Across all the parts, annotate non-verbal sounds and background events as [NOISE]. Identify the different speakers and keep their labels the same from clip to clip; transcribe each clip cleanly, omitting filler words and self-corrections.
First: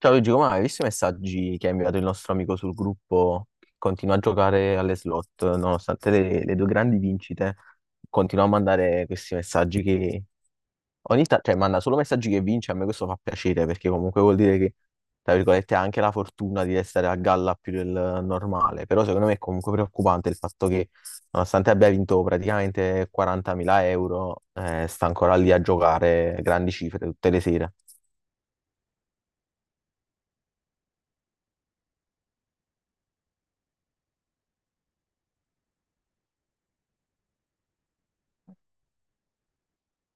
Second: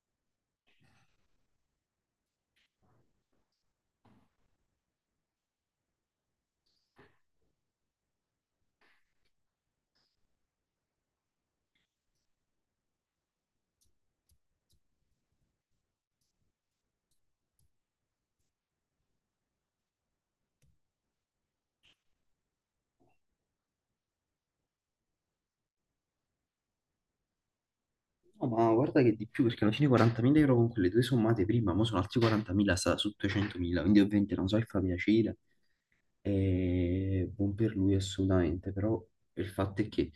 Speaker 1: Ciao Luigi, come hai visto i messaggi che ha inviato il nostro amico sul gruppo? Che continua a giocare alle slot, nonostante le due grandi vincite, continua a mandare questi messaggi che ogni tanto, cioè manda solo messaggi che vince, a me questo fa piacere perché comunque vuol dire che, tra virgolette, ha anche la fortuna di restare a galla più del normale, però secondo me è comunque preoccupante il fatto che nonostante abbia vinto praticamente 40.000 euro, sta ancora lì a giocare grandi cifre tutte le sere.
Speaker 2: No, ma guarda che di più, perché alla fine 40.000 euro con quelle due sommate prima, mo sono altri 40.000, sta su 200.000, quindi ovviamente non so se fa piacere, e buon per lui assolutamente. Però il fatto è che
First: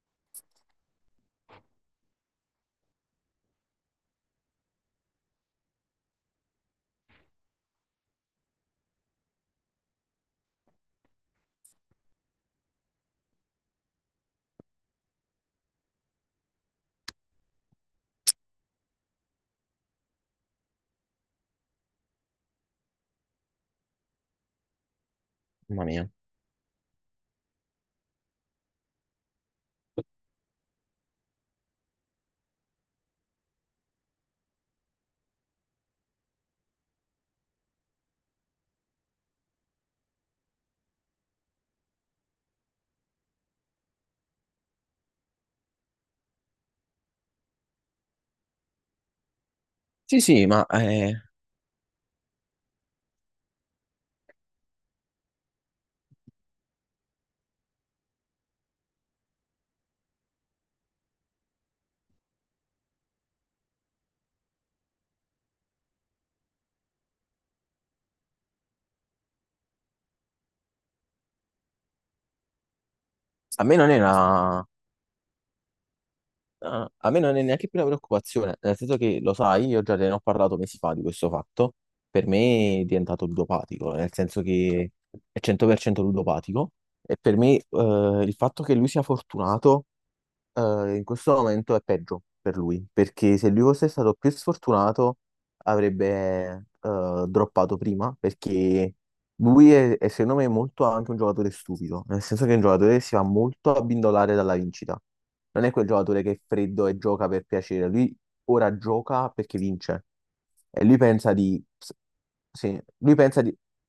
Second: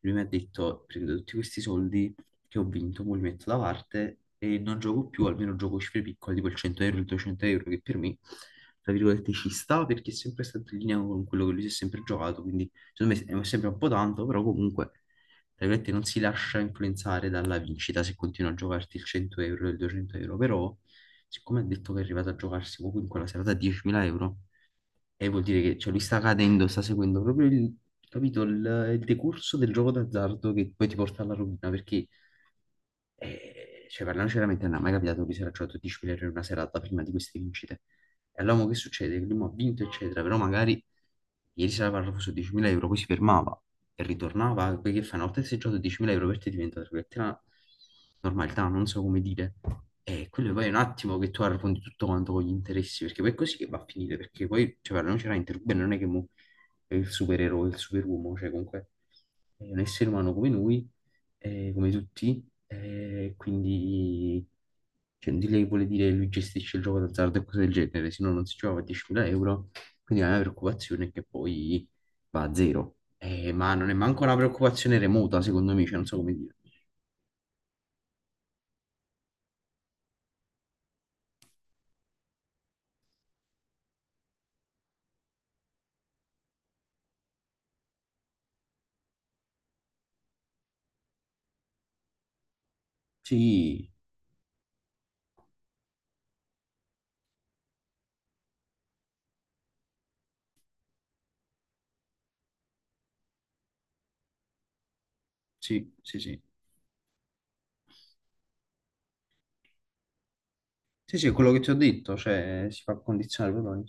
Speaker 2: lui mi ha detto prendo tutti questi soldi che ho vinto, mo li metto da parte e non gioco più, almeno gioco cifre piccole, tipo il 100 euro, il 200 euro, che per me, tra virgolette, ci sta, perché è sempre stato in linea con quello che lui si è sempre giocato, quindi secondo me è sempre un po' tanto. Però comunque, tra virgolette, non si lascia influenzare dalla vincita se continua a giocarti il 100 euro, il 200 euro. Però siccome ha detto che è arrivato a giocarsi comunque la serata a 10.000 euro, e vuol dire che,
Speaker 1: Mamma
Speaker 2: cioè, lui
Speaker 1: mia.
Speaker 2: sta cadendo, sta seguendo proprio il, capito, il decorso del gioco d'azzardo che poi ti porta alla rovina, perché e, cioè, parliamoci veramente, non è mai capitato che si era giocato 10 milioni in una serata prima di queste vincite. E allora mo che succede? Che lui mo ha vinto, eccetera, però magari ieri sera parlavo su 10.000 euro, poi si fermava e ritornava, poi che fa? Una volta che sei giocato 10.000 euro, per te diventa, tra virgolette, una normalità, non so come dire.
Speaker 1: Sì,
Speaker 2: E
Speaker 1: sì,
Speaker 2: quello
Speaker 1: ma
Speaker 2: poi è un attimo che tu arrotondi tutto quanto con gli interessi, perché poi è così che va a finire, perché poi, cioè, parliamoci veramente, Ruben non è che mo è il supereroe, il superuomo, cioè comunque è un essere umano come noi, come tutti, quindi cioè, di lei vuole dire lui gestisce il gioco d'azzardo e cose del genere, se no non si giocava a 10.000 euro. Quindi la mia preoccupazione è che poi va a zero.
Speaker 1: a
Speaker 2: Ma
Speaker 1: me
Speaker 2: non
Speaker 1: non
Speaker 2: è
Speaker 1: è
Speaker 2: manco una
Speaker 1: una,
Speaker 2: preoccupazione remota, secondo me, cioè, non so come dire.
Speaker 1: a me non è neanche più una preoccupazione, nel senso che lo sai, io già te ne ho parlato mesi fa di questo fatto. Per me è diventato ludopatico, nel senso che è 100% ludopatico e per me il fatto che lui sia fortunato in questo momento è peggio per lui, perché se lui fosse
Speaker 2: Sì,
Speaker 1: stato più sfortunato avrebbe droppato prima, perché lui è secondo me molto anche un giocatore stupido, nel senso che è un giocatore che si va molto abbindolare dalla vincita. Non è quel
Speaker 2: sì, sì,
Speaker 1: giocatore che è
Speaker 2: sì.
Speaker 1: freddo e gioca per piacere, lui ora gioca perché vince e lui
Speaker 2: Sì, sì, è
Speaker 1: pensa
Speaker 2: quello che
Speaker 1: di.
Speaker 2: ti ho detto, cioè
Speaker 1: Sì,
Speaker 2: si fa
Speaker 1: lui pensa
Speaker 2: condizionare
Speaker 1: di.
Speaker 2: proprio.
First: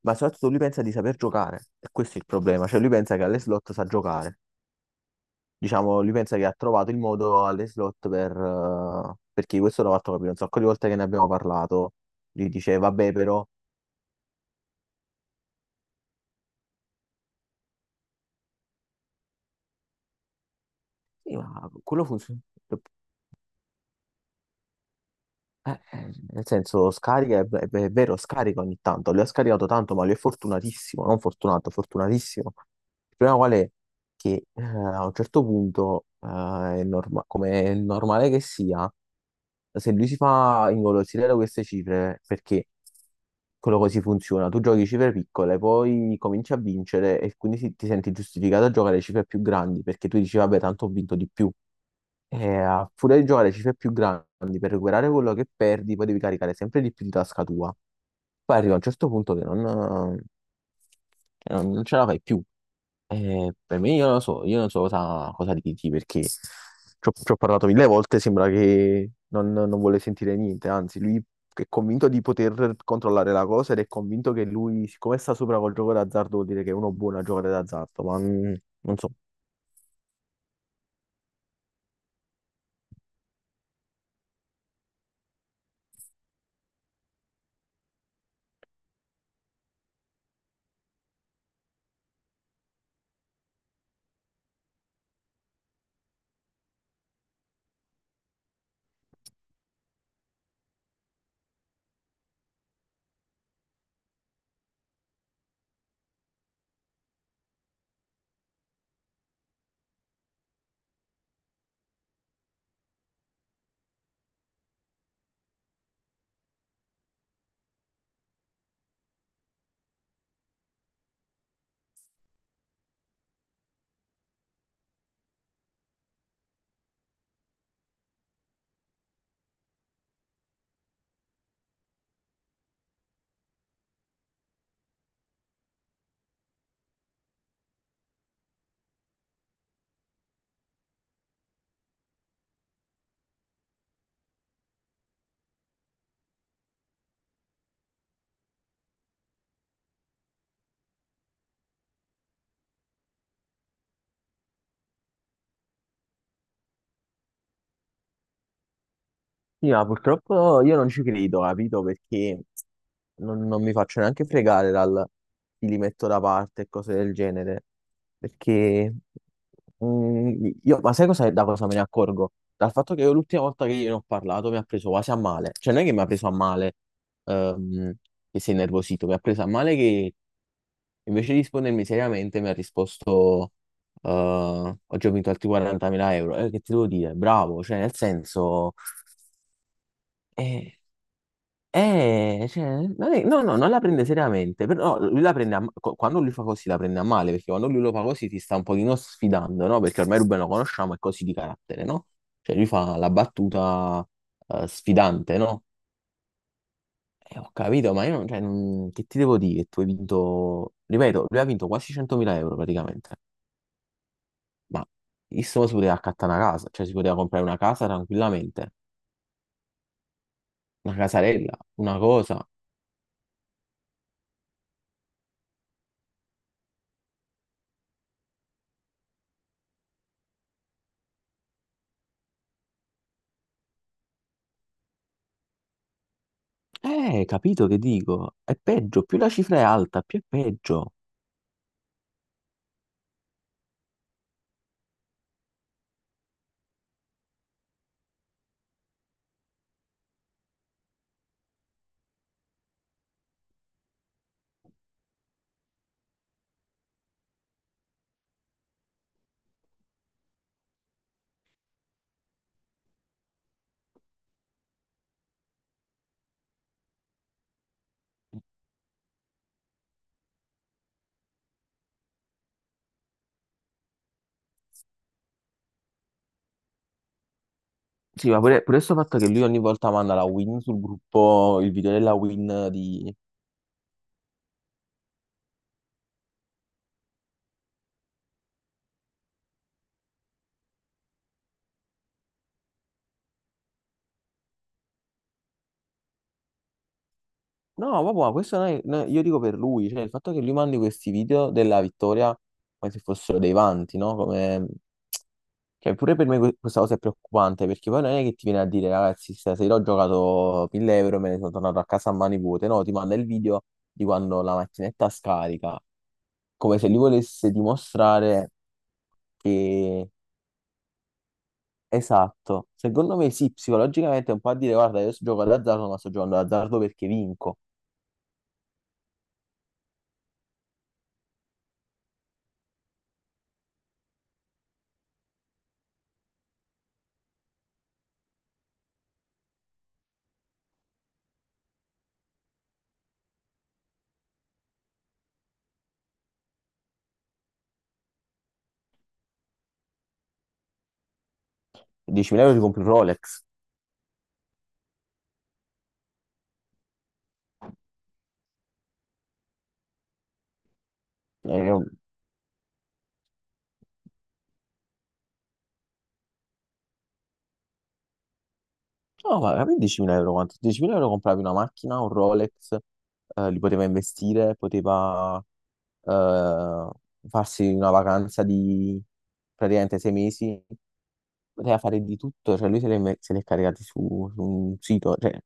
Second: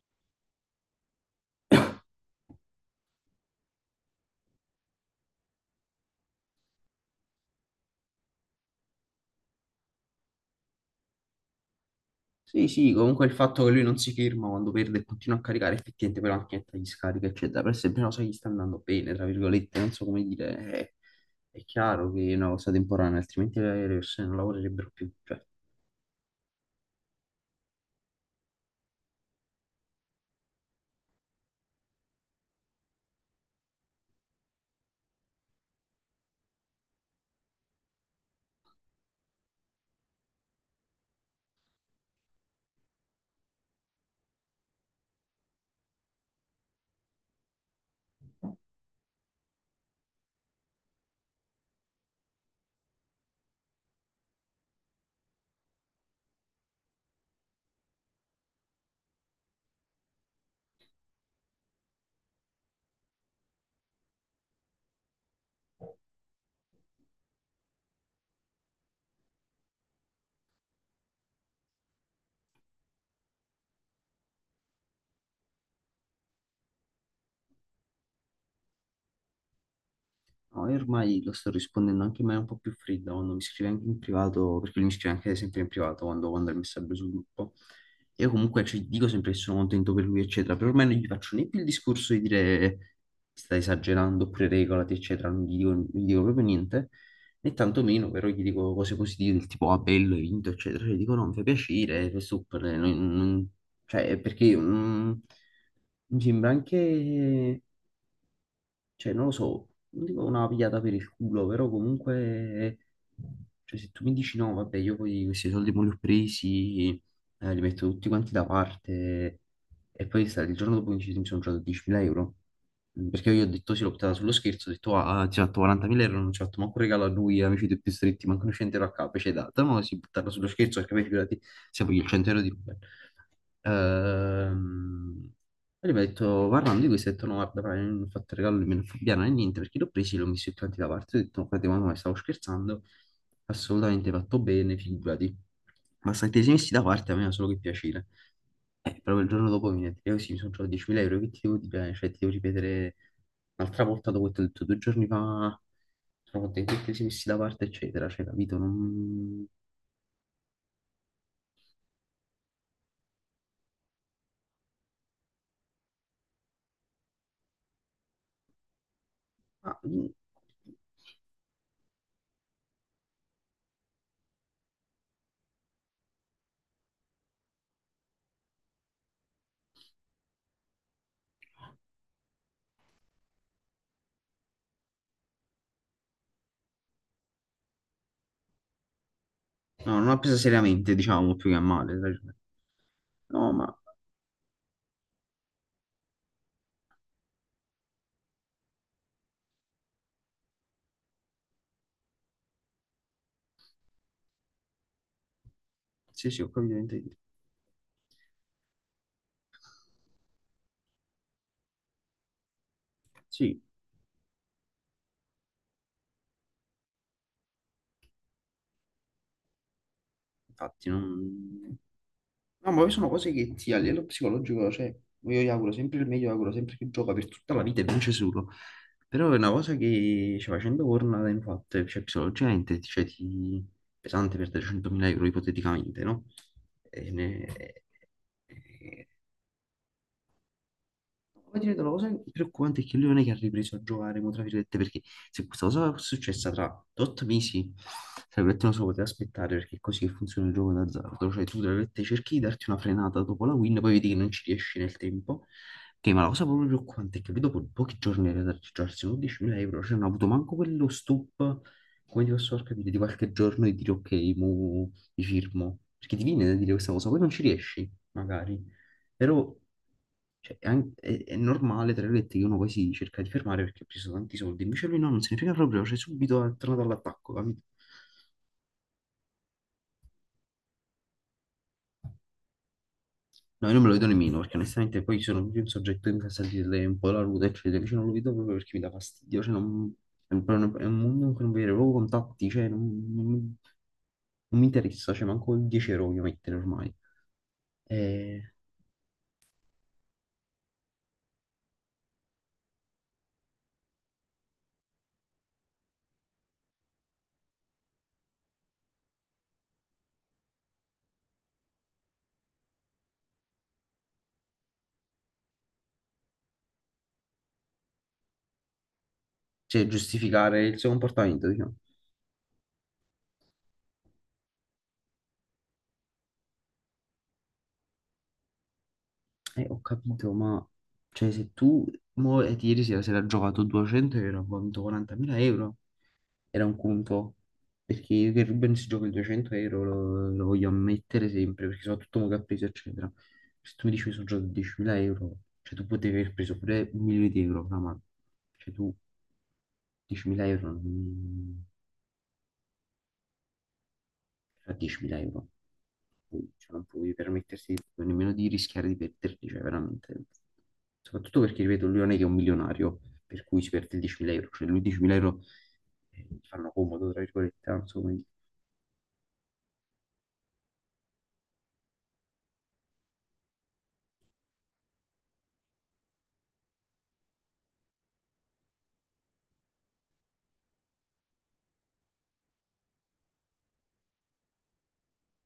Speaker 1: Ma soprattutto lui pensa di saper giocare, e questo è il problema, cioè lui pensa che alle slot sa giocare, diciamo, lui pensa che ha trovato il modo alle slot per. Perché questo l'ho fatto capire un sacco di volte che ne abbiamo parlato. Lui
Speaker 2: Sì,
Speaker 1: dice,
Speaker 2: sì,
Speaker 1: vabbè,
Speaker 2: comunque il
Speaker 1: però,
Speaker 2: fatto che lui non si ferma quando perde e continua a caricare effettivamente poi la macchinetta gli scarica, eccetera, per esempio, non so, gli sta andando bene, tra virgolette, non so come dire,
Speaker 1: sì,
Speaker 2: è
Speaker 1: ma quello
Speaker 2: chiaro che è
Speaker 1: funziona.
Speaker 2: una cosa temporanea, altrimenti le persone non lavorerebbero più, cioè.
Speaker 1: Nel senso, scarica, è vero, scarica ogni tanto, lui ha scaricato tanto, ma lui è fortunatissimo, non fortunato, fortunatissimo. Il problema qual è? Che a un certo punto, come è normale che sia, se lui si fa ingolosire da queste cifre, perché quello così funziona, tu giochi cifre piccole, poi cominci a vincere e quindi ti senti giustificato a giocare cifre più grandi, perché tu dici, vabbè, tanto ho vinto di più. E a furia di giocare cifre più grandi per recuperare quello che perdi, poi devi caricare sempre di più di tasca tua. Poi arriva un certo punto che non ce la fai più. E per me, io non lo so, io non so cosa dirti perché ci ho parlato mille volte. Sembra che non vuole sentire niente. Anzi, lui è convinto di poter controllare la cosa ed è convinto che lui, siccome sta sopra col gioco d'azzardo, vuol dire che è uno buono a giocare d'azzardo. Ma non so.
Speaker 2: Ormai lo sto rispondendo anche in maniera un po' più fredda quando mi scrive anche in privato, perché lui mi scrive anche sempre in privato quando manda il messaggio sul gruppo. Io comunque ci dico sempre che sono contento per lui, eccetera, però ormai non gli faccio né più il discorso di dire stai esagerando oppure regolati, eccetera, non gli dico proprio niente, né tantomeno però gli dico cose positive del tipo ah bello, hai vinto, eccetera, cioè, gli dico no, mi fa piacere, è super, cioè perché mi sembra anche cioè non lo so, non dico una pigliata per il culo, però comunque, cioè se tu mi dici no, vabbè, io poi questi soldi me li ho presi, li metto tutti quanti da parte, e poi il giorno dopo mi dici, mi sono giocato 10.000 euro. Perché io ho detto sì, l'ho buttata sullo scherzo, ho detto ah, ti ho fatto 40.000 euro, non ci ho fatto manco un regalo a lui, amici dei più stretti, manco un 100 euro a capo, ci hai dato, ma si buttata sullo scherzo, perché poi figurati, se voglio il 100 euro di Ruben. Ehm, Poi mi ha detto, parlando di questo, ho detto, no, guarda, fra, io non ho fatto regalo, non me ne fa piano né niente, perché l'ho preso, e l'ho messo tutti quanti da parte, ho detto, no, frate, ma no, stavo scherzando, assolutamente fatto bene, figurati. Ma se ti sei messi da parte, a me fa solo che piacere. Proprio il giorno dopo mi ha detto, così, mi sono trovato 10.000 euro, che ti devo dire? Cioè, ti devo ripetere un'altra volta dopo che ti ho detto due giorni fa, sono contento che ti sei messi da parte, eccetera, cioè, capito? Non...
Speaker 1: Sì, ma purtroppo io non ci credo, capito? Perché non mi faccio neanche fregare dal ti li metto da parte e cose del genere. Perché
Speaker 2: ah,
Speaker 1: ma sai cosa, da cosa me ne accorgo? Dal fatto che io l'ultima volta che gliene ho parlato mi ha preso quasi a male. Cioè, non è che mi ha preso a male, ehm, che sei nervosito, mi ha preso a male che invece di rispondermi seriamente mi ha risposto, oggi ho vinto altri 40.000 euro. Che ti devo dire? Bravo, cioè, nel senso.
Speaker 2: No, non ha preso
Speaker 1: eh,
Speaker 2: seriamente, diciamo, più che a male.
Speaker 1: cioè non è- no,
Speaker 2: No,
Speaker 1: no, non la
Speaker 2: ma
Speaker 1: prende seriamente, però no, lui la prende quando lui fa così la prende a male, perché quando lui lo fa così ti sta un pochino sfidando, no? Perché ormai Ruben lo conosciamo, è così di carattere, no? Cioè lui fa la battuta sfidante, no?
Speaker 2: sì, sì, ho capito che intendi.
Speaker 1: E ho capito, ma io non, cioè, che ti devo dire? Tu hai vinto, ripeto, lui ha vinto quasi 100.000 euro praticamente,
Speaker 2: Sì,
Speaker 1: ma il mo si poteva accattare una casa, cioè si poteva comprare una casa tranquillamente,
Speaker 2: infatti,
Speaker 1: una casarella,
Speaker 2: non...
Speaker 1: una cosa.
Speaker 2: No, ma poi sono cose che ti a livello psicologico, cioè, io gli auguro sempre il meglio, gli auguro sempre che gioca per tutta la vita e vince solo. Però è una cosa che, cioè, facendo corna, infatti, cioè, psicologicamente, cioè, ti... pesante perdere 100.000 euro ipoteticamente, no? E
Speaker 1: Eh,
Speaker 2: ne-
Speaker 1: capito che dico? È peggio, più la cifra è alta, più è peggio.
Speaker 2: Poi ti vedo una cosa preoccupante è che lui non è che ha ripreso a giocare, mo, tra virgolette, perché se questa cosa fosse successa tra 8 mesi, tra virgolette non so, poteva aspettare perché è così che funziona il gioco d'azzardo, cioè tu tra virgolette cerchi di darti una frenata dopo la win, poi vedi che non ci riesci nel tempo, che ma la cosa proprio preoccupante è che lui dopo pochi giorni era da registrarsi 11.000 euro, cioè non ha avuto manco quello stop, come ti posso far capire, di qualche giorno e dire ok, mo mi firmo, perché ti viene da dire questa cosa, poi non ci riesci, magari. Però cioè, è, è normale, tra virgolette, che uno poi si cerca di fermare perché ha preso tanti soldi. Invece lui no, non se ne frega proprio, cioè subito è tornato all'attacco, capito?
Speaker 1: Sì, ma pure, pure questo fatto che lui ogni volta manda la win sul gruppo, il video della win di.
Speaker 2: No, io non me lo vedo nemmeno, perché onestamente poi sono proprio un soggetto che mi fa sentire un po' la ruta, eccetera. Invece non lo vedo proprio perché mi dà fastidio, cioè è un mondo in cui non vedo proprio contatti, cioè non, non mi non mi interessa, cioè manco il 10 euro voglio mettere ormai.
Speaker 1: No, vabbè, ma
Speaker 2: Eh,
Speaker 1: questo non è- no, io dico per lui, cioè il fatto che lui mandi questi video della vittoria come se fossero dei vanti, no? Come. Cioè, pure per me questa cosa è preoccupante, perché poi non è che ti viene a dire, ragazzi, stasera ho giocato 1.000 euro, e me ne sono tornato a casa a mani vuote, no? Ti manda il video di quando la macchinetta scarica come se lui volesse dimostrare
Speaker 2: cioè
Speaker 1: che.
Speaker 2: giustificare il suo comportamento, diciamo.
Speaker 1: Esatto, secondo me sì, psicologicamente è un po' a dire, guarda, io sto giocando d'azzardo, ma sto giocando d'azzardo perché vinco.
Speaker 2: Ho capito, ma cioè, se tu mo, ieri sera si era giocato 200 euro, ha vinto 40.000 euro, era un conto, perché io che Ruben si gioca il 200 euro lo voglio ammettere sempre, perché soprattutto mo che ha preso, eccetera. Se tu mi dici che sono giocato 10.000 euro, cioè tu potevi aver preso pure un milione di euro, fra mano. Cioè tu 10.000 euro,
Speaker 1: 10.000 euro ti compri un Rolex.
Speaker 2: cioè, 10.000 euro, cioè, non puoi permettersi nemmeno di rischiare di perderli, cioè veramente. Soprattutto perché,
Speaker 1: Eh,
Speaker 2: ripeto, lui non è che è un milionario, per cui si perde 10.000 euro, cioè lui 10.000 euro gli fanno comodo, tra virgolette, non so come dire.
Speaker 1: No, ma per 10.000 euro quanto? 10.000 euro compravi una macchina, un Rolex, li poteva investire, poteva eh, farsi una vacanza di praticamente 6 mesi, poteva fare di tutto, cioè lui se l'è caricati su un sito, cioè.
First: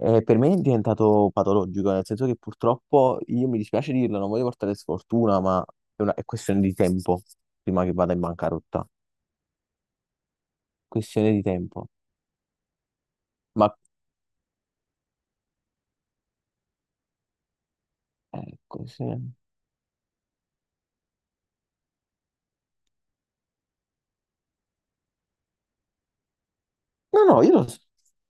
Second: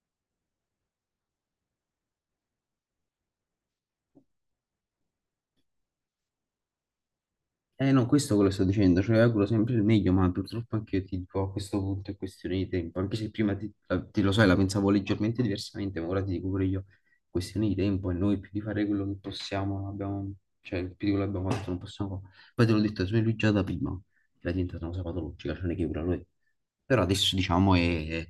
Speaker 1: Per me è diventato patologico, nel senso che purtroppo io mi dispiace dirlo, non voglio portare sfortuna, ma è questione di tempo prima che
Speaker 2: Eh no,
Speaker 1: vada in
Speaker 2: questo è quello che sto
Speaker 1: bancarotta.
Speaker 2: dicendo, cioè auguro sempre il meglio, ma purtroppo anche io ti
Speaker 1: Questione di
Speaker 2: dico, a questo
Speaker 1: tempo.
Speaker 2: punto è questione di tempo, anche se prima
Speaker 1: Ma
Speaker 2: ti, lo sai, la pensavo leggermente diversamente, ma ora ti dico pure io, è questione di tempo e noi più di fare
Speaker 1: ecco, sì.
Speaker 2: quello che
Speaker 1: No,
Speaker 2: possiamo, non abbiamo, cioè più di quello che abbiamo fatto non possiamo fare. Poi te l'ho detto, se lui già da prima era diventata una cosa patologica, cioè non è che ora lo è, però adesso
Speaker 1: no, io lo
Speaker 2: diciamo
Speaker 1: so.
Speaker 2: è,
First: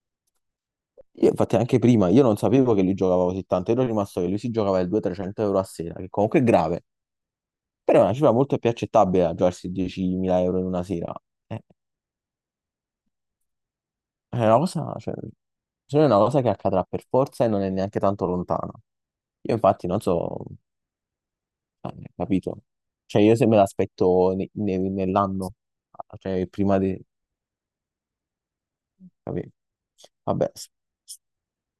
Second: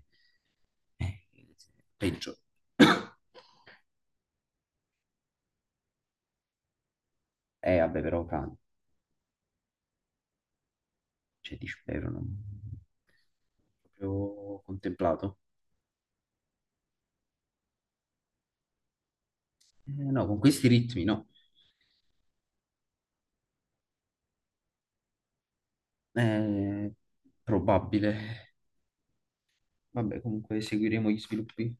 Speaker 2: è
Speaker 1: Io, infatti anche
Speaker 2: è
Speaker 1: prima, io non
Speaker 2: peggio.
Speaker 1: sapevo che lui
Speaker 2: [COUGHS]
Speaker 1: giocava così tanto, ero rimasto che lui si giocava il 200-300 euro a sera, che comunque è grave, però
Speaker 2: Vabbè,
Speaker 1: è una
Speaker 2: però,
Speaker 1: cifra
Speaker 2: Cani,
Speaker 1: molto più accettabile a giocarsi 10.000 euro in una sera.
Speaker 2: cioè,
Speaker 1: Eh,
Speaker 2: ti spero, non
Speaker 1: è una
Speaker 2: proprio
Speaker 1: cosa, cioè, secondo
Speaker 2: contemplato.
Speaker 1: me è una cosa che accadrà per forza e non è neanche tanto lontana. Io infatti non
Speaker 2: No, con
Speaker 1: so
Speaker 2: questi ritmi, no.
Speaker 1: anni, capito? Cioè io se me l'aspetto nell'anno, cioè prima
Speaker 2: Eh,
Speaker 1: di.
Speaker 2: probabile.
Speaker 1: Capi-.
Speaker 2: Vabbè,
Speaker 1: Vabbè,
Speaker 2: comunque seguiremo gli sviluppi.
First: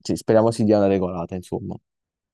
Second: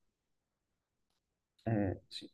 Speaker 1: sì, speriamo si dia una regolata, insomma.
Speaker 2: Sì.